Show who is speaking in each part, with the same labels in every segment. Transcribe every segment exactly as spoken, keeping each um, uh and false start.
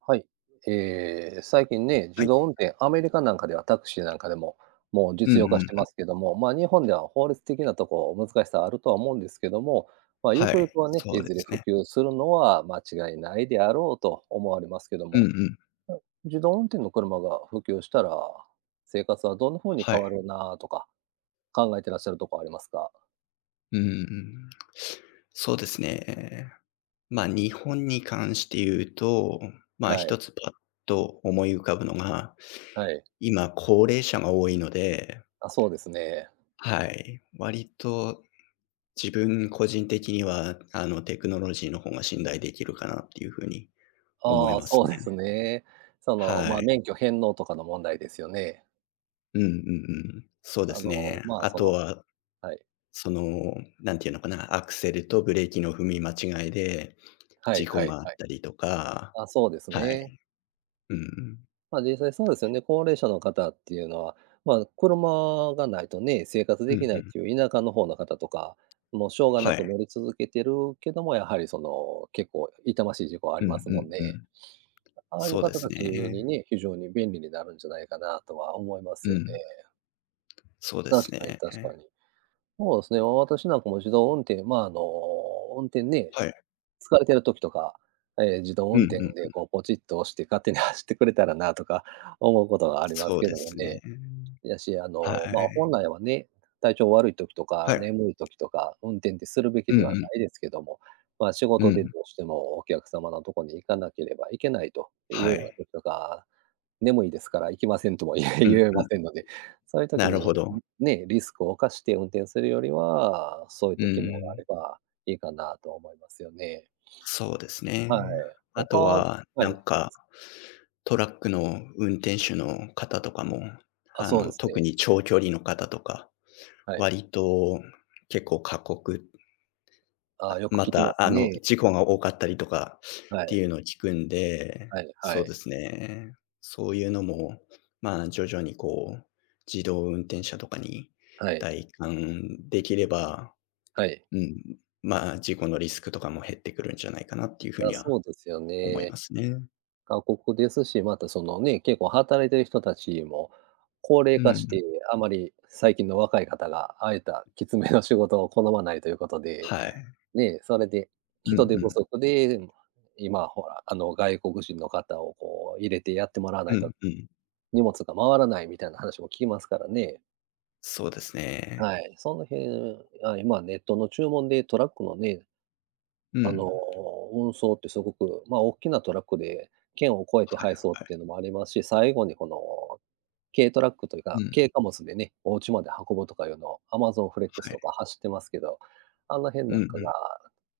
Speaker 1: はい。ええ、最近ね、
Speaker 2: は
Speaker 1: 自
Speaker 2: い。
Speaker 1: 動運転、アメリカなんかではタクシーなんかでも、もう
Speaker 2: うん
Speaker 1: 実用化して
Speaker 2: う
Speaker 1: ま
Speaker 2: ん。
Speaker 1: すけども、まあ、日本では法律的なとこ、難しさあるとは思うんですけども、まあ、ゆ
Speaker 2: は
Speaker 1: くゆく
Speaker 2: い。
Speaker 1: はね、
Speaker 2: そ
Speaker 1: い
Speaker 2: うで
Speaker 1: ずれ
Speaker 2: す
Speaker 1: 普
Speaker 2: ね。
Speaker 1: 及するのは間違いないであろうと思われますけど
Speaker 2: うん
Speaker 1: も、
Speaker 2: うん。
Speaker 1: 自動運転の車が普及したら、生活はどんな風に
Speaker 2: は
Speaker 1: 変わ
Speaker 2: い。
Speaker 1: るなとか、考えてらっしゃるとこありますか？
Speaker 2: うんうん。そうですね。まあ、日本に関して言うと、まあ、
Speaker 1: は
Speaker 2: 一
Speaker 1: い、
Speaker 2: つパッと思い浮かぶのが、
Speaker 1: はい。
Speaker 2: 今高齢者が多いので、
Speaker 1: あ、そうですね。
Speaker 2: はい。割と自分個人的には、あの、テクノロジーの方が信頼できるかなっていうふうに思い
Speaker 1: ああ、
Speaker 2: ます
Speaker 1: そう
Speaker 2: ね。
Speaker 1: ですね。その、ま
Speaker 2: は
Speaker 1: あ、
Speaker 2: い。
Speaker 1: 免許返納とかの問題ですよね。
Speaker 2: うんうんうん。そうで
Speaker 1: あ
Speaker 2: す
Speaker 1: の、
Speaker 2: ね。
Speaker 1: まあ、
Speaker 2: あ
Speaker 1: そ
Speaker 2: と
Speaker 1: の
Speaker 2: は
Speaker 1: はい。
Speaker 2: その、なんていうのかな、アクセルとブレーキの踏み間違いで、
Speaker 1: はい
Speaker 2: 事
Speaker 1: は
Speaker 2: 故
Speaker 1: い
Speaker 2: があ
Speaker 1: は
Speaker 2: っ
Speaker 1: い。
Speaker 2: たりとか、
Speaker 1: あ、そうです
Speaker 2: は
Speaker 1: ね。
Speaker 2: い。うんうん。
Speaker 1: まあ、実際そうですよね。高齢者の方っていうのは、まあ、車がないとね、生活で
Speaker 2: う
Speaker 1: き
Speaker 2: ん
Speaker 1: な
Speaker 2: う
Speaker 1: いっ
Speaker 2: ん。
Speaker 1: ていう田舎の方の方とか、もうしょうが
Speaker 2: は
Speaker 1: なく
Speaker 2: い。
Speaker 1: 乗り続けてるけども、やはりその、結構痛ましい事
Speaker 2: うんうんうん、はい、うんう
Speaker 1: 故はありますもん
Speaker 2: んう
Speaker 1: ね。
Speaker 2: ん、
Speaker 1: ああいう
Speaker 2: そうで
Speaker 1: 方
Speaker 2: す
Speaker 1: たちに
Speaker 2: ね。
Speaker 1: ね、非常に便利になるんじゃないかなとは思います
Speaker 2: う
Speaker 1: よね。
Speaker 2: ん。そうで
Speaker 1: 確
Speaker 2: す
Speaker 1: かに
Speaker 2: ね。
Speaker 1: 確かに。そうですね、私なんかも自動運転、まあ、あの、運転ね、
Speaker 2: はい。
Speaker 1: 疲れてる時とか、えー自動
Speaker 2: うん
Speaker 1: 運
Speaker 2: うん。
Speaker 1: 転でこうポチッと押して勝手に走ってくれたらなとか 思うことがあります
Speaker 2: そう
Speaker 1: け
Speaker 2: で
Speaker 1: ども
Speaker 2: すね。
Speaker 1: ね。やし、あ
Speaker 2: は
Speaker 1: の、ま、
Speaker 2: い。
Speaker 1: 本来はね、体調悪い時と
Speaker 2: は
Speaker 1: か
Speaker 2: い。
Speaker 1: 眠い時とか、運転ってするべき
Speaker 2: う
Speaker 1: ではな
Speaker 2: ん
Speaker 1: いですけども、まあ、仕
Speaker 2: うん。
Speaker 1: 事
Speaker 2: う
Speaker 1: で
Speaker 2: ん。
Speaker 1: どうしてもお客様のとこに行かなければいけないというよ
Speaker 2: は
Speaker 1: うな
Speaker 2: い。
Speaker 1: 時とか、眠いですから行きませんとも 言え
Speaker 2: うん
Speaker 1: 言え
Speaker 2: う
Speaker 1: ま
Speaker 2: ん。
Speaker 1: せんので、そういう時
Speaker 2: なるほ
Speaker 1: に、
Speaker 2: ど。
Speaker 1: ね、リスクを冒して運転するよりは、そういっ
Speaker 2: う
Speaker 1: た機能があれ
Speaker 2: ん。
Speaker 1: ばいいかなと思いますよね。
Speaker 2: そうです
Speaker 1: は
Speaker 2: ね。
Speaker 1: い。
Speaker 2: あ
Speaker 1: 他
Speaker 2: とは、
Speaker 1: は
Speaker 2: なん
Speaker 1: い、そうで
Speaker 2: か
Speaker 1: す。
Speaker 2: トラックの運転手の方とかも、
Speaker 1: あ、
Speaker 2: あ
Speaker 1: そうで
Speaker 2: の、
Speaker 1: すね。
Speaker 2: 特に長距離の方とか、
Speaker 1: はい。
Speaker 2: 割と結構過酷、
Speaker 1: あ、
Speaker 2: あ、
Speaker 1: よく
Speaker 2: ま
Speaker 1: 聞きま
Speaker 2: た、
Speaker 1: す
Speaker 2: あの、
Speaker 1: ね。
Speaker 2: 事故が多かったりとか
Speaker 1: は
Speaker 2: ってい
Speaker 1: い。
Speaker 2: うのを聞くんで、
Speaker 1: はいは
Speaker 2: そうで
Speaker 1: い。
Speaker 2: すね。そういうのも、まあ、徐々にこう、自動運転車とかに
Speaker 1: はい。
Speaker 2: 代換できれば、
Speaker 1: はい。
Speaker 2: うん、まあ、事故のリスクとかも減ってくるんじゃないかなっていうふう
Speaker 1: あ、
Speaker 2: には
Speaker 1: そうですよ
Speaker 2: 思い
Speaker 1: ね。
Speaker 2: ますね。
Speaker 1: 過酷ですし、またそのね、結構働いてる人たちも高齢
Speaker 2: う
Speaker 1: 化し
Speaker 2: ん。
Speaker 1: て、あまり最近の若い方が、ああいったきつめの仕事を好まないということで、
Speaker 2: はい。
Speaker 1: ね、それで
Speaker 2: うんう
Speaker 1: 人手不
Speaker 2: ん。
Speaker 1: 足で、今ほら、あの、外国人の方をこう入れてやってもらわな
Speaker 2: う
Speaker 1: いと、
Speaker 2: んうん。
Speaker 1: 荷物が回らないみたいな話も聞きますからね。
Speaker 2: そうですね。
Speaker 1: はい、その辺、あ、今ネットの注文でトラックのね、
Speaker 2: う
Speaker 1: あの、
Speaker 2: ん。
Speaker 1: 運送ってすごく、ま、あ大きなトラックで県を越えて
Speaker 2: はい
Speaker 1: 配送っ
Speaker 2: はい。
Speaker 1: ていうのもありますし、最後にこの軽トラックというか、
Speaker 2: うん、
Speaker 1: 軽貨物でね、お家まで運ぶとかいうのを アマゾン フレックス
Speaker 2: は
Speaker 1: とか
Speaker 2: い。
Speaker 1: 走ってますけど、あの辺
Speaker 2: う
Speaker 1: な
Speaker 2: んう
Speaker 1: んかが
Speaker 2: ん。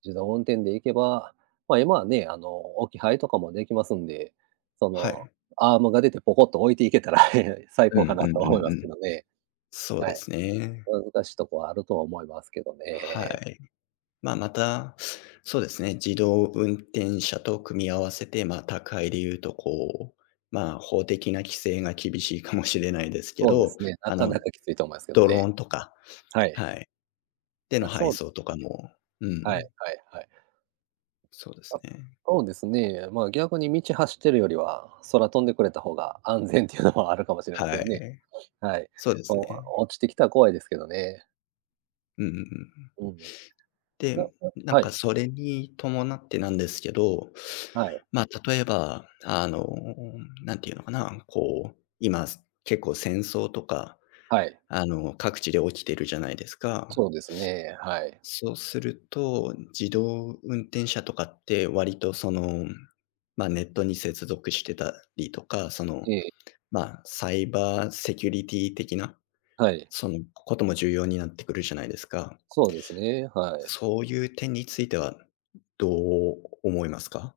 Speaker 1: 自動運転で行けば、ま、今はね、あの、置き配とかもできますんで、そ
Speaker 2: は
Speaker 1: の、
Speaker 2: い。
Speaker 1: アームが出てポコッと置いていけたら 最
Speaker 2: う
Speaker 1: 高か
Speaker 2: んう
Speaker 1: な
Speaker 2: ん
Speaker 1: と
Speaker 2: う
Speaker 1: 思い
Speaker 2: ん
Speaker 1: ま
Speaker 2: う
Speaker 1: すけ
Speaker 2: ん。
Speaker 1: どね。
Speaker 2: そう
Speaker 1: は
Speaker 2: で
Speaker 1: い。
Speaker 2: すね。
Speaker 1: 難しいとこはあるとは思いますけど
Speaker 2: は
Speaker 1: ね。
Speaker 2: い。まあ、また、そうですね、自動運転車と組み合わせて、まあ、高い理由とこう、まあ、法的な規制が厳しいかもしれないですけ
Speaker 1: そうで
Speaker 2: ど、
Speaker 1: すね、な
Speaker 2: あ
Speaker 1: かな
Speaker 2: の、
Speaker 1: かきついと思いますけど
Speaker 2: ドロ
Speaker 1: ね。
Speaker 2: ーンとか、
Speaker 1: はい。
Speaker 2: はい、での
Speaker 1: あ、そ
Speaker 2: 配
Speaker 1: うで
Speaker 2: 送と
Speaker 1: すね。
Speaker 2: かも、う
Speaker 1: はい
Speaker 2: ん、
Speaker 1: はいはい。
Speaker 2: そうで
Speaker 1: あ、
Speaker 2: すね。
Speaker 1: そうですね、まあ、逆に道走ってるよりは、空飛んでくれた方が安全っていうのはあるかもしれませ
Speaker 2: は
Speaker 1: んね。
Speaker 2: い。
Speaker 1: はい。
Speaker 2: そうです
Speaker 1: お
Speaker 2: ね。
Speaker 1: 落ちてきたら怖いですけどね。
Speaker 2: うんうんうん。
Speaker 1: うんうん。い
Speaker 2: で、
Speaker 1: や、いや
Speaker 2: なん
Speaker 1: は
Speaker 2: か
Speaker 1: い、
Speaker 2: それに伴ってなんですけど、
Speaker 1: はい、
Speaker 2: まあ、例えば、あの、なんていうのかな、こう、今、結構戦争とか、
Speaker 1: はい。
Speaker 2: あの、各地で起きてるじゃないですか。
Speaker 1: そうですね、はい。
Speaker 2: そうすると、自動運転車とかって割とその、まあ、ネットに接続してたりとか、その、
Speaker 1: ええ、
Speaker 2: まあ、サイバーセキュリティ的な、
Speaker 1: はい。
Speaker 2: そのことも重要になってくるじゃないですか。
Speaker 1: そうですね、はい。
Speaker 2: そういう点については、どう思いますか？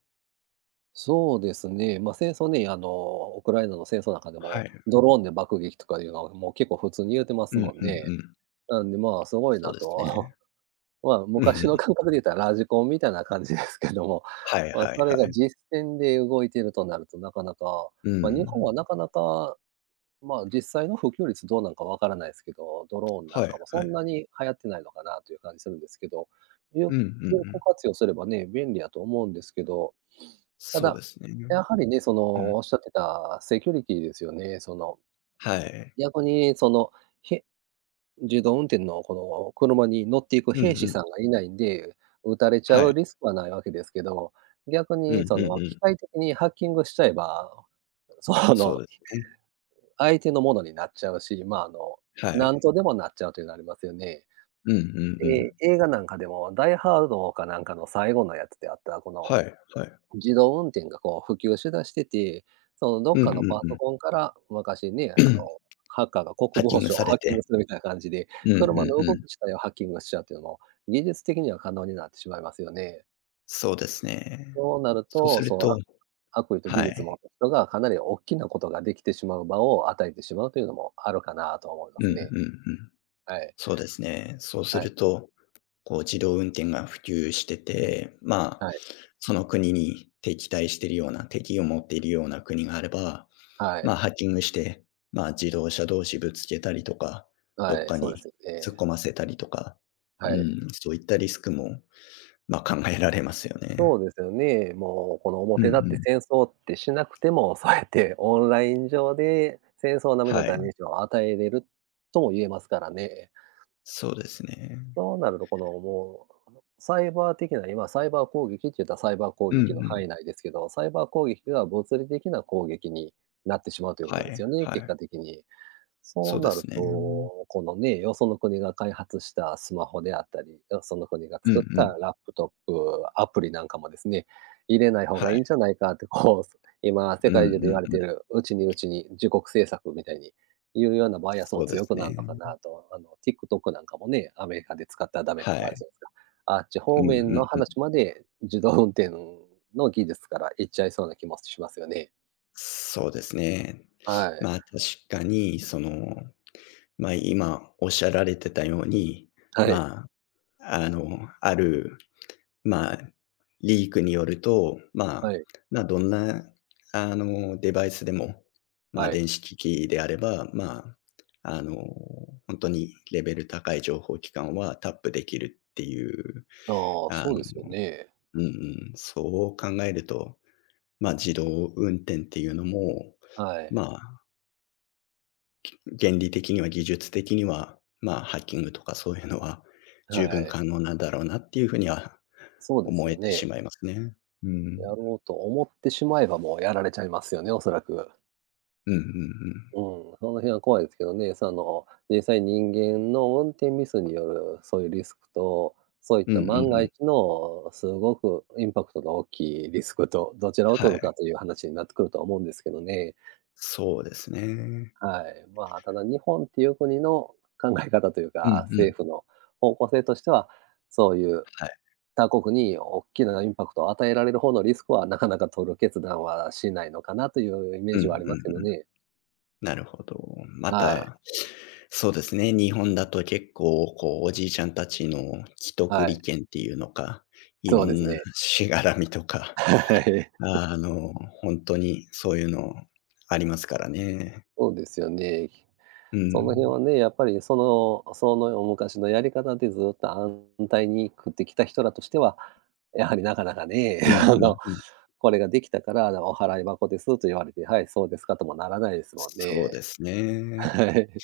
Speaker 1: そうですね、まあ、戦争ね、あの、ウクライナの戦争の中で
Speaker 2: は
Speaker 1: も、
Speaker 2: い。
Speaker 1: ドローンで爆撃とかいうのは、もう結構普通に言うてま
Speaker 2: う
Speaker 1: す
Speaker 2: んうん
Speaker 1: もん
Speaker 2: う
Speaker 1: ね。
Speaker 2: ん。
Speaker 1: なんで、まあ、すごい
Speaker 2: そう
Speaker 1: な
Speaker 2: です
Speaker 1: と、
Speaker 2: ね。
Speaker 1: まあ、
Speaker 2: うんう
Speaker 1: 昔の
Speaker 2: ん。
Speaker 1: 感覚で言ったらラジコンみたいな感じですけども、
Speaker 2: はい
Speaker 1: まあ、
Speaker 2: は
Speaker 1: そ
Speaker 2: い
Speaker 1: れ
Speaker 2: は
Speaker 1: が
Speaker 2: い。
Speaker 1: 実戦で動いてるとなると、なかなか、
Speaker 2: う
Speaker 1: まあ、日本は
Speaker 2: ん。
Speaker 1: なかなか、まあ、実際の普及率どうなんかわからないですけど、ドローンなん
Speaker 2: はい
Speaker 1: かもそ
Speaker 2: はい。
Speaker 1: んなに流行ってないのかなという感じするんですけど、有
Speaker 2: うんうんう
Speaker 1: 有効
Speaker 2: ん。
Speaker 1: 活用すればね、便利だと思うんですけどた
Speaker 2: そう
Speaker 1: だ、
Speaker 2: ですね。
Speaker 1: やはりね、そ
Speaker 2: うん。
Speaker 1: の、おっしゃってたセキュリティですよね。その、
Speaker 2: はい。
Speaker 1: 逆にその、へ自動運転のこの車に乗っていく
Speaker 2: うん
Speaker 1: 兵士
Speaker 2: うん。
Speaker 1: さんがいないんで、撃たれちゃ
Speaker 2: は
Speaker 1: う
Speaker 2: い。
Speaker 1: リスクはないわけですけど、逆
Speaker 2: うん
Speaker 1: にそ
Speaker 2: うん
Speaker 1: の、
Speaker 2: う
Speaker 1: 機
Speaker 2: ん。
Speaker 1: 械的にハッキングしちゃえば、そ
Speaker 2: そう
Speaker 1: の、
Speaker 2: ですね。
Speaker 1: 相手のものになっちゃうし、まあ、あの、
Speaker 2: は
Speaker 1: なん
Speaker 2: い。
Speaker 1: とでもなっちゃうというのありますよね。
Speaker 2: うんうんう
Speaker 1: で、
Speaker 2: ん。
Speaker 1: 映画なんかでも、ダイハードかなんかの最後のやつであった、この
Speaker 2: はいはい。
Speaker 1: 自動運転がこう普及しだしてて、そのどっ
Speaker 2: うん
Speaker 1: かの
Speaker 2: うん
Speaker 1: パ
Speaker 2: う
Speaker 1: ソ
Speaker 2: ん。
Speaker 1: コンから昔ね、あの、ハッカーが国
Speaker 2: ハッキ
Speaker 1: 防
Speaker 2: ング
Speaker 1: 省を
Speaker 2: され
Speaker 1: ハッキング
Speaker 2: て。
Speaker 1: するみたいな感じで、
Speaker 2: うんうん
Speaker 1: 車の動
Speaker 2: うん。
Speaker 1: き自体をハッキングしちゃうっていうのも、技術的には可能になってしまいますよね。
Speaker 2: そうですね。
Speaker 1: そうなる
Speaker 2: そうす
Speaker 1: と、そ
Speaker 2: る
Speaker 1: の、
Speaker 2: と、
Speaker 1: あ悪意と技
Speaker 2: は
Speaker 1: 術を持
Speaker 2: い。
Speaker 1: った人がかなり大きなことができてしまう場を与えてしまうというのもあるかなと思いま
Speaker 2: うんう
Speaker 1: す
Speaker 2: んう
Speaker 1: ね。
Speaker 2: ん。
Speaker 1: はい、
Speaker 2: そうですね。そうす
Speaker 1: は
Speaker 2: る
Speaker 1: い、
Speaker 2: とこう自動運転が普及してて、まあ、
Speaker 1: はい、
Speaker 2: その国に敵対してるような、敵を持っているような国があれば、
Speaker 1: はい、
Speaker 2: まあ、ハッキングして、まあ、自動車同士ぶつけたりとか、ど
Speaker 1: は
Speaker 2: っ
Speaker 1: い、
Speaker 2: か
Speaker 1: そうで
Speaker 2: に
Speaker 1: すよ
Speaker 2: 突っ
Speaker 1: ね。
Speaker 2: 込ませたりとか、う
Speaker 1: はい。
Speaker 2: ん、そういったリスクも、まあ、考えられますよ
Speaker 1: そ
Speaker 2: ね。
Speaker 1: うですよね。もうこの
Speaker 2: うんう
Speaker 1: 表だって
Speaker 2: ん。
Speaker 1: 戦争ってしなくても、そうやってオンライン上で戦争並みの
Speaker 2: は
Speaker 1: ダ
Speaker 2: い、
Speaker 1: メージを与えれるとも言えますからね。
Speaker 2: そうですね。
Speaker 1: そうなるとこのもう、サイバー的な、今サイバー攻撃って言ったらサイバー攻
Speaker 2: うんう
Speaker 1: 撃の
Speaker 2: ん。
Speaker 1: 範囲内ですけど、サイバー攻撃が物理的な攻撃になってしまうというこ
Speaker 2: は
Speaker 1: とです
Speaker 2: い
Speaker 1: よね、
Speaker 2: は
Speaker 1: 結
Speaker 2: い。
Speaker 1: 果的に。そ
Speaker 2: そ
Speaker 1: う
Speaker 2: うで
Speaker 1: なる
Speaker 2: すね。
Speaker 1: と、このね、よその国が開発したスマホであったり、よその国が
Speaker 2: うんう
Speaker 1: 作った
Speaker 2: ん。
Speaker 1: ラップトップ、アプリなんかもですね、入れない方
Speaker 2: は
Speaker 1: がい
Speaker 2: い。
Speaker 1: いんじゃないかってこう、今世
Speaker 2: うん
Speaker 1: 界中で
Speaker 2: う
Speaker 1: 言わ
Speaker 2: ん
Speaker 1: れて
Speaker 2: う
Speaker 1: い
Speaker 2: ん。
Speaker 1: る、うちにうちに自国政策みたいにいうようなバイアス
Speaker 2: そ
Speaker 1: も
Speaker 2: うで
Speaker 1: 強
Speaker 2: す
Speaker 1: く
Speaker 2: ね。
Speaker 1: なるのかなと、あの ティックトック なんかもね、アメリカで使ったらダメと
Speaker 2: は
Speaker 1: かある
Speaker 2: い。
Speaker 1: じゃないですか。あっち
Speaker 2: う
Speaker 1: 方面
Speaker 2: ん
Speaker 1: の
Speaker 2: うん、
Speaker 1: 話まで自動運転の技術からいっちゃいそうな気もしますよね。
Speaker 2: そうですね。
Speaker 1: はい。
Speaker 2: まあ、確かに、その、ま、今おっしゃられてたように、
Speaker 1: はい。
Speaker 2: まあ、あの、ある、まあ、リークによると、
Speaker 1: は
Speaker 2: まあ、
Speaker 1: い。
Speaker 2: まあ、どんな、あの、デバイスでも、まあ、
Speaker 1: はい。
Speaker 2: 電子機器であれば、まあ、あの、本当にレベル高い情報機関はタップできるっていう、
Speaker 1: ああ、
Speaker 2: あ
Speaker 1: そ
Speaker 2: の、
Speaker 1: うですよね。
Speaker 2: うんうん、そう考えると、まあ、自動運転っていうのも、
Speaker 1: はい。
Speaker 2: まあ原理的には、技術的には、まあ、ハッキングとかそういうのは十
Speaker 1: は
Speaker 2: 分
Speaker 1: い。
Speaker 2: 可能なんだろうなっていう風には
Speaker 1: そうです
Speaker 2: 思
Speaker 1: よ
Speaker 2: えてし
Speaker 1: ね。
Speaker 2: まいますね。うん。
Speaker 1: やろうと思ってしまえば、もうやられちゃいますよね、おそらく。
Speaker 2: うんうんうん。
Speaker 1: うん、その辺は怖いですけどね、その、実際人間の運転ミスによるそういうリスクと、そういっ
Speaker 2: うんう
Speaker 1: た
Speaker 2: ん
Speaker 1: 万が
Speaker 2: うん。
Speaker 1: 一のすごくインパクトが大きいリスクと、どちらを
Speaker 2: は
Speaker 1: 取る
Speaker 2: い。
Speaker 1: かという話になってくるとは思うんですけどね。
Speaker 2: そうですね。
Speaker 1: はい。まあ、ただ日本っていう国の考え方という
Speaker 2: うん
Speaker 1: か、
Speaker 2: うん。
Speaker 1: 政府の方向性としては、そういう
Speaker 2: はい。
Speaker 1: 他国に大きなインパクトを与えられる方のリスクは、なかなか取る決断はしないのかなというイメー
Speaker 2: うんう
Speaker 1: ジ
Speaker 2: んう
Speaker 1: はありますけど
Speaker 2: ん。
Speaker 1: ね。
Speaker 2: なるほど。ま
Speaker 1: はい、
Speaker 2: た、そうですね、日本だと結構、こう、おじいちゃんたちの既得
Speaker 1: はい。
Speaker 2: 利権っていうのか、い
Speaker 1: そう
Speaker 2: ろ
Speaker 1: です
Speaker 2: んな
Speaker 1: ね。
Speaker 2: しがらみと か、
Speaker 1: はい。
Speaker 2: あの、本当にそういうのありますからね。
Speaker 1: そうですよね。
Speaker 2: う
Speaker 1: その辺
Speaker 2: ん。
Speaker 1: はね、やっぱりそのその昔のやり方でずっと安泰に食ってきた人らとしては、やはりなかなかね、
Speaker 2: うん
Speaker 1: あの、
Speaker 2: うんうん。
Speaker 1: これができたから、お払い箱ですと言われて、はい、そうですかともならないですもん
Speaker 2: そう
Speaker 1: ね。
Speaker 2: ですね。
Speaker 1: はい。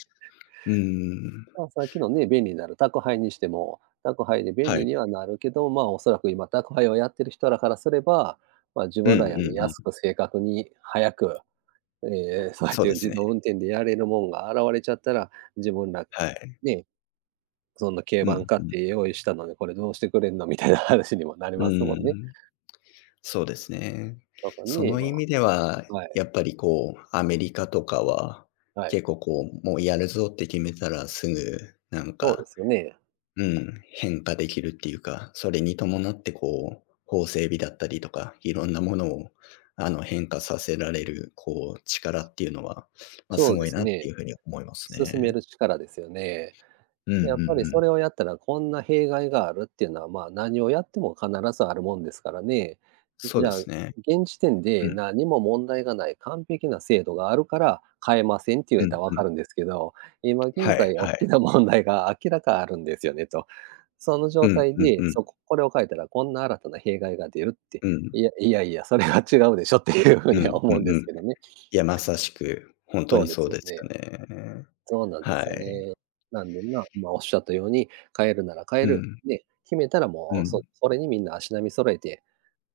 Speaker 2: うん。
Speaker 1: まあ、さっきのね、便利になる宅配にしても、宅配で便
Speaker 2: は
Speaker 1: 利
Speaker 2: い。
Speaker 1: にはなるけど、まあ、おそらく今宅配をやってる人らからすれば、まあ、自
Speaker 2: うん
Speaker 1: 分ら
Speaker 2: うん
Speaker 1: よ
Speaker 2: う
Speaker 1: り安く
Speaker 2: ん。
Speaker 1: 正確に早く、えーそうやっ
Speaker 2: そう
Speaker 1: て
Speaker 2: です
Speaker 1: 自
Speaker 2: ね。
Speaker 1: 動運転でやれるもんが現れちゃったら、自分ら
Speaker 2: はい。
Speaker 1: ね、そんな軽
Speaker 2: う
Speaker 1: バン
Speaker 2: ん
Speaker 1: 買っ
Speaker 2: うん。
Speaker 1: て用意したのに、これどうしてくれんのみたいな話にもなり
Speaker 2: う
Speaker 1: ますもんね。
Speaker 2: ん。そうですね。
Speaker 1: だから
Speaker 2: そ
Speaker 1: ね、
Speaker 2: の
Speaker 1: まあ、
Speaker 2: 意味では、
Speaker 1: はい、
Speaker 2: やっぱりこう、アメリカとかは、
Speaker 1: は
Speaker 2: 結
Speaker 1: い。
Speaker 2: 構こう、もうやるぞって決めたらすぐ、なん
Speaker 1: そうで
Speaker 2: か、
Speaker 1: すよね。
Speaker 2: うん、変化できるっていうか、それに伴ってこう、法整備だったりとか、いろんなものをあの変化させられるこう力っていうのは、まあ、す
Speaker 1: そう
Speaker 2: ご
Speaker 1: で
Speaker 2: い
Speaker 1: す
Speaker 2: なっ
Speaker 1: ね。
Speaker 2: ていうふうに思います
Speaker 1: 進め
Speaker 2: ね。
Speaker 1: る力ですよね。
Speaker 2: うんうんう
Speaker 1: やっぱりそれ
Speaker 2: ん。
Speaker 1: をやったらこんな弊害があるっていうのは、まあ、何をやっても必ずあるもんですからね。
Speaker 2: そう
Speaker 1: じ
Speaker 2: で
Speaker 1: ゃあ、
Speaker 2: すね。
Speaker 1: 現時点
Speaker 2: う
Speaker 1: で
Speaker 2: ん、
Speaker 1: 何も問題がない完璧な制度があるから変えませんって言
Speaker 2: う
Speaker 1: えた
Speaker 2: ん、
Speaker 1: らわ
Speaker 2: う
Speaker 1: か
Speaker 2: ん。
Speaker 1: るんですけど、今
Speaker 2: は
Speaker 1: 現
Speaker 2: い
Speaker 1: 在大
Speaker 2: は
Speaker 1: き
Speaker 2: い。
Speaker 1: な問題が明らかあるんですよねと。その
Speaker 2: う
Speaker 1: 状
Speaker 2: ん
Speaker 1: 態
Speaker 2: うん
Speaker 1: で、
Speaker 2: うん、
Speaker 1: そこ、これを変えたらこんな新たな弊害が出るって、
Speaker 2: うん。
Speaker 1: いやいやいや、それは違うでしょっていうふう
Speaker 2: う
Speaker 1: には
Speaker 2: んう
Speaker 1: 思うん
Speaker 2: ん
Speaker 1: で
Speaker 2: う
Speaker 1: す
Speaker 2: ん。
Speaker 1: けどね。
Speaker 2: いや、まさしく、本当
Speaker 1: そう
Speaker 2: に
Speaker 1: で
Speaker 2: そ
Speaker 1: す
Speaker 2: う
Speaker 1: よ
Speaker 2: です
Speaker 1: ね。
Speaker 2: よね。
Speaker 1: そうなんで
Speaker 2: は
Speaker 1: すよ
Speaker 2: い。
Speaker 1: ね。なんで、まあ、まあおっしゃったように、変えるなら変え
Speaker 2: う
Speaker 1: る、
Speaker 2: ん、
Speaker 1: ね、決めたら
Speaker 2: う
Speaker 1: もう、そ
Speaker 2: ん。
Speaker 1: それにみんな足並み揃えて、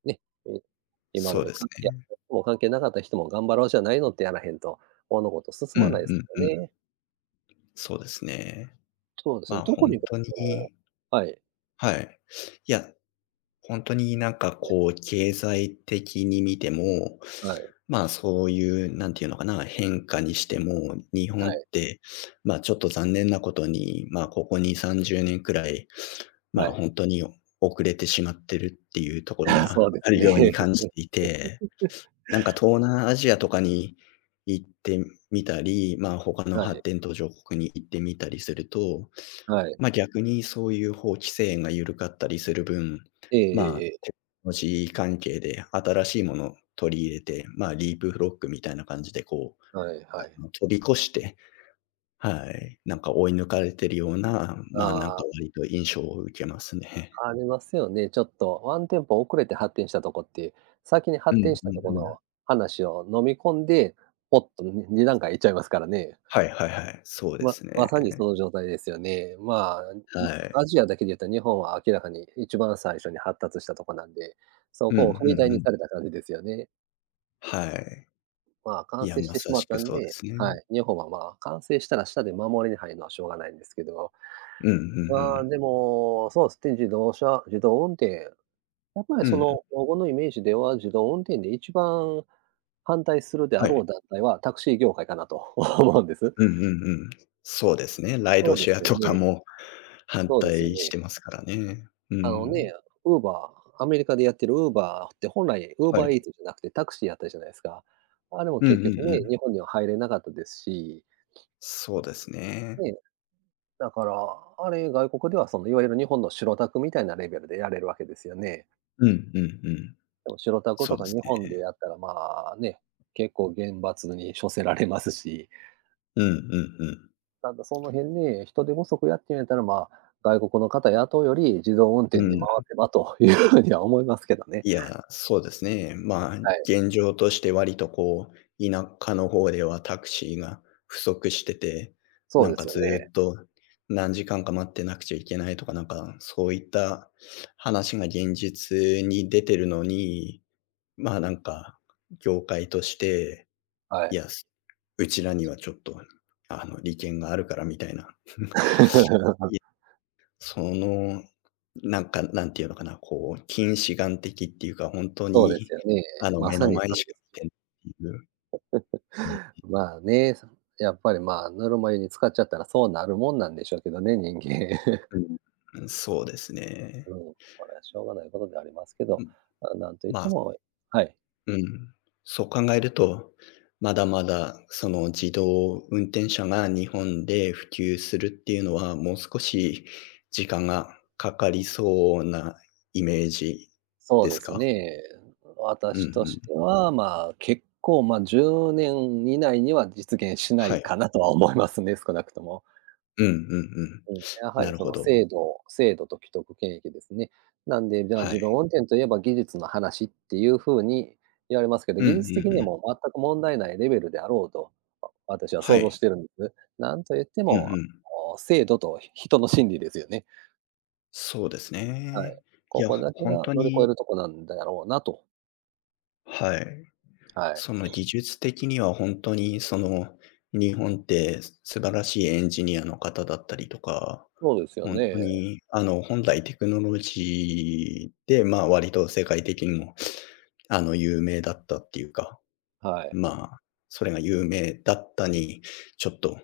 Speaker 1: ね、え、今ま
Speaker 2: そう
Speaker 1: で
Speaker 2: です
Speaker 1: 関係あっ
Speaker 2: ね。
Speaker 1: た人も関係なかった人も頑張ろうじゃないのってやらへんと、物事進
Speaker 2: うんう
Speaker 1: まないです
Speaker 2: ん
Speaker 1: よ
Speaker 2: うん。
Speaker 1: ね。
Speaker 2: そうですね。
Speaker 1: そうです
Speaker 2: ま
Speaker 1: ね、
Speaker 2: あ、
Speaker 1: 特
Speaker 2: 本
Speaker 1: にこ
Speaker 2: 当に、
Speaker 1: うはい、
Speaker 2: はい。いや、本当になんか
Speaker 1: ね、
Speaker 2: こう経済的に見ても、
Speaker 1: はい、
Speaker 2: まあ、そういうなんていうのかな、変化にしても、日
Speaker 1: は
Speaker 2: 本っ
Speaker 1: い、
Speaker 2: て、まあ、ちょっと残念なことに、まあ、ここに、さんじゅうねんくらい、
Speaker 1: は
Speaker 2: まあ、
Speaker 1: い。
Speaker 2: 本当に遅れてしまってるっていうところ
Speaker 1: そ
Speaker 2: が
Speaker 1: う で
Speaker 2: あ
Speaker 1: す
Speaker 2: るように
Speaker 1: ね。
Speaker 2: 感 じていて、なんか東南アジアとかに行ってみたり、まあ、他の
Speaker 1: はい、
Speaker 2: 発展途上国に行ってみたりすると、
Speaker 1: はい。
Speaker 2: まあ、逆にそういう法規制が緩かったりする分、
Speaker 1: えええ
Speaker 2: まあ、
Speaker 1: えええ、
Speaker 2: テクノロジー関係で新しいものを取り入れて、まあ、リープフロックみたいな感じでこう、
Speaker 1: はい
Speaker 2: あ
Speaker 1: はい。
Speaker 2: の、飛び越して、はい、なんか追い抜かれてるような、
Speaker 1: あ
Speaker 2: まあ、なんか
Speaker 1: あ。
Speaker 2: 割と印象を受けますね。
Speaker 1: ありますよね。ちょっとワンテンポ遅れて発展したとこっていう、先に
Speaker 2: う
Speaker 1: 発展
Speaker 2: ん
Speaker 1: し
Speaker 2: う
Speaker 1: た
Speaker 2: んう
Speaker 1: とこの
Speaker 2: ん。
Speaker 1: 話を飲み込んで、ポッとにに段階いっちゃいますからね。
Speaker 2: はいはいはい、そうで
Speaker 1: ま
Speaker 2: すね。
Speaker 1: まさにその状態ですよね。まあ、ん
Speaker 2: は
Speaker 1: ア
Speaker 2: い。
Speaker 1: ジアだけで言うと日本は明らかに一番最初に発達したとこなんで、そ
Speaker 2: うんう
Speaker 1: こを踏み台
Speaker 2: んう
Speaker 1: に
Speaker 2: ん。
Speaker 1: された感じですよね。
Speaker 2: はい。
Speaker 1: まあ、
Speaker 2: い
Speaker 1: 完
Speaker 2: や、
Speaker 1: 成し
Speaker 2: ま
Speaker 1: てし
Speaker 2: さ
Speaker 1: ま
Speaker 2: し
Speaker 1: っ
Speaker 2: く
Speaker 1: たん
Speaker 2: そうで
Speaker 1: で、
Speaker 2: すね。
Speaker 1: はい、日本はまあ、完成したらしたで守りに入るのはしょうがないんですけど、
Speaker 2: うんうんう
Speaker 1: まあ、
Speaker 2: ん。
Speaker 1: でも、そうですね、自動車自動運転やっぱり
Speaker 2: う
Speaker 1: そ
Speaker 2: ん、
Speaker 1: の、老後のイメージでは、自動運転で一番反対するであ
Speaker 2: は
Speaker 1: ろ
Speaker 2: い。
Speaker 1: う団体は、タクシー業界かなと 思うんです。
Speaker 2: うんうんうん。そうですね。ライ
Speaker 1: そ
Speaker 2: ド
Speaker 1: うで
Speaker 2: シェ
Speaker 1: す
Speaker 2: ア
Speaker 1: よ
Speaker 2: とか
Speaker 1: ね。
Speaker 2: も反
Speaker 1: そうですよ
Speaker 2: 対し
Speaker 1: ね。
Speaker 2: てますからね。う
Speaker 1: あの
Speaker 2: ん。
Speaker 1: ね、Uber、アメリカでやってる Uber って本来
Speaker 2: は
Speaker 1: Uber
Speaker 2: い。
Speaker 1: Eats じゃなくてタクシーやったじゃないですか。あれも
Speaker 2: うんう
Speaker 1: 結
Speaker 2: ん
Speaker 1: 局
Speaker 2: う
Speaker 1: ね、
Speaker 2: ん。
Speaker 1: 日本には入れなかったですし、
Speaker 2: そうですね。
Speaker 1: ね、だから、あれ外国ではそのいわゆる日本の白タクみたいなレベルでやれるわけですよね。
Speaker 2: うんうんうん。
Speaker 1: でも白タク
Speaker 2: そう
Speaker 1: と
Speaker 2: で
Speaker 1: か
Speaker 2: す
Speaker 1: 日本
Speaker 2: ね。
Speaker 1: でやったらまあね、結構厳罰に処せられますし。
Speaker 2: うんうんうん。
Speaker 1: ただその辺で、人手不足やってみたら、まあ、外国の方雇うより、自動運転
Speaker 2: う
Speaker 1: で回
Speaker 2: ん。
Speaker 1: せばというふうには思いますけどね。
Speaker 2: いや、そうですね。まあ、
Speaker 1: はい。
Speaker 2: 現状として割とこう、田舎の方ではタクシーが不足してて、
Speaker 1: そ
Speaker 2: な
Speaker 1: うで
Speaker 2: ん
Speaker 1: す
Speaker 2: か
Speaker 1: よ
Speaker 2: ず
Speaker 1: ね。
Speaker 2: っと何時間か待ってなくちゃいけないとか、なんかそういった話が現実に出てるのにまあ、なんか、業界として、
Speaker 1: は
Speaker 2: いや、
Speaker 1: い。
Speaker 2: す、うちらにはちょっと、あの、利権があるからみたいな。い、その、なんか、なんていうのかな、こう、近視眼的っていうか、本当
Speaker 1: そうです
Speaker 2: に、
Speaker 1: よね。
Speaker 2: あの、
Speaker 1: ま
Speaker 2: 目
Speaker 1: さ
Speaker 2: の
Speaker 1: に
Speaker 2: 前
Speaker 1: それ
Speaker 2: し
Speaker 1: で
Speaker 2: か
Speaker 1: すね。
Speaker 2: 見てないっていう、うん、
Speaker 1: まあね、やっぱり、まあ、ぬるま湯に浸かっちゃったらそうなるもんなんでしょうけどね、人間。
Speaker 2: うん、うん、そうです ね。
Speaker 1: うん、これはしょうがないことではありますけ
Speaker 2: う
Speaker 1: ど、
Speaker 2: ん、
Speaker 1: まあ、なんといっ
Speaker 2: ま
Speaker 1: て
Speaker 2: あ、
Speaker 1: もはい。
Speaker 2: うん。そう考えると、まだまだその自動運転車が日本で普及するっていうのは、もう少し時間がかかりそうなイメージ
Speaker 1: そう
Speaker 2: で
Speaker 1: で
Speaker 2: す
Speaker 1: す
Speaker 2: か？
Speaker 1: ね。
Speaker 2: うん
Speaker 1: 私
Speaker 2: う
Speaker 1: とし
Speaker 2: ん。
Speaker 1: ては、まあ、結構、まあ、じゅうねん以内には実現しな
Speaker 2: は
Speaker 1: い
Speaker 2: い。
Speaker 1: かなとは思いますね、少なくとも。
Speaker 2: うんうんうん。
Speaker 1: うん、やは
Speaker 2: な
Speaker 1: り
Speaker 2: る
Speaker 1: そ
Speaker 2: ほ
Speaker 1: の
Speaker 2: ど。
Speaker 1: 制度制度と既得権益ですね。なんで、じゃあ、
Speaker 2: はい。
Speaker 1: 自動運転といえば技術の話っていうふうに言われますけど、
Speaker 2: うんうん
Speaker 1: 技術
Speaker 2: う
Speaker 1: 的に
Speaker 2: ん。
Speaker 1: も全く問題ないレベルであろうと、私は
Speaker 2: は
Speaker 1: 想像し
Speaker 2: い。
Speaker 1: てるんです。なんと言って
Speaker 2: うん
Speaker 1: も、
Speaker 2: うん。
Speaker 1: もう制度と人の心理ですよね。
Speaker 2: そうです
Speaker 1: はい。
Speaker 2: ね。い
Speaker 1: こ
Speaker 2: や、
Speaker 1: こだけ
Speaker 2: ほん
Speaker 1: が
Speaker 2: と
Speaker 1: 乗り越え
Speaker 2: に、
Speaker 1: るとこなんだろうなと。
Speaker 2: はい。
Speaker 1: はい。
Speaker 2: その技術的には本当にその、日本って素晴らしいエンジニアの方だったりとか、
Speaker 1: そうですよ
Speaker 2: 本当
Speaker 1: ね。
Speaker 2: にあの、本来テクノロジーで、まあ、割と世界的にもあの、有名だったっていうか、
Speaker 1: はい。
Speaker 2: まあ、それが有名だったに、ちょっと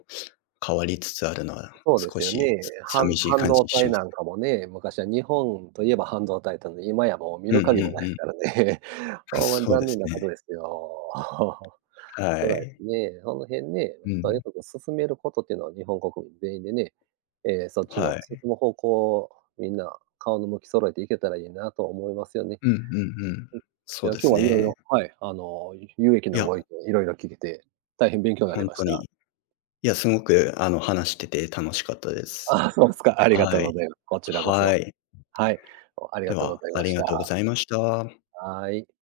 Speaker 2: 変わりつつあるのは
Speaker 1: そうで
Speaker 2: 少
Speaker 1: すよ
Speaker 2: し
Speaker 1: ね。反
Speaker 2: 寂
Speaker 1: ん
Speaker 2: しい
Speaker 1: 半
Speaker 2: 感じ
Speaker 1: 導
Speaker 2: し
Speaker 1: 体
Speaker 2: ます。
Speaker 1: なんかもね、昔は日本といえば半導体だったのに、今やもう見
Speaker 2: う
Speaker 1: る
Speaker 2: んうん
Speaker 1: 影もないで
Speaker 2: う
Speaker 1: す
Speaker 2: ん。
Speaker 1: からね。ほんまに
Speaker 2: そう
Speaker 1: 残
Speaker 2: で
Speaker 1: 念
Speaker 2: す
Speaker 1: なこと
Speaker 2: ね。
Speaker 1: ですよ。
Speaker 2: は
Speaker 1: 辛いです
Speaker 2: い。
Speaker 1: ね。その辺ね、
Speaker 2: う
Speaker 1: とに
Speaker 2: ん。
Speaker 1: かく進めることっていうのは日本国民全員でね、えーそっちの
Speaker 2: は
Speaker 1: 進
Speaker 2: い。
Speaker 1: む方向をみんな顔の向き揃えていけたらいいなと思いますよね。
Speaker 2: うんうんうん。
Speaker 1: い
Speaker 2: そう
Speaker 1: や、今
Speaker 2: で
Speaker 1: 日
Speaker 2: す
Speaker 1: は色
Speaker 2: ね。
Speaker 1: 々はい、あの、有益
Speaker 2: い
Speaker 1: な
Speaker 2: や、
Speaker 1: ご意見色々聞けて、大変勉強になり
Speaker 2: 本
Speaker 1: まし
Speaker 2: 当
Speaker 1: た。
Speaker 2: に、いや、すごく、あの、話してて楽しかったで す。
Speaker 1: あ、そうですか。ありがと
Speaker 2: は
Speaker 1: うご
Speaker 2: い。
Speaker 1: ざいます。こちらこ
Speaker 2: は
Speaker 1: そ。
Speaker 2: い。
Speaker 1: はい、あり
Speaker 2: で
Speaker 1: がとうご
Speaker 2: は、
Speaker 1: ざい
Speaker 2: あ
Speaker 1: ま
Speaker 2: り
Speaker 1: し
Speaker 2: がとうご
Speaker 1: た。
Speaker 2: ざいました。
Speaker 1: はい。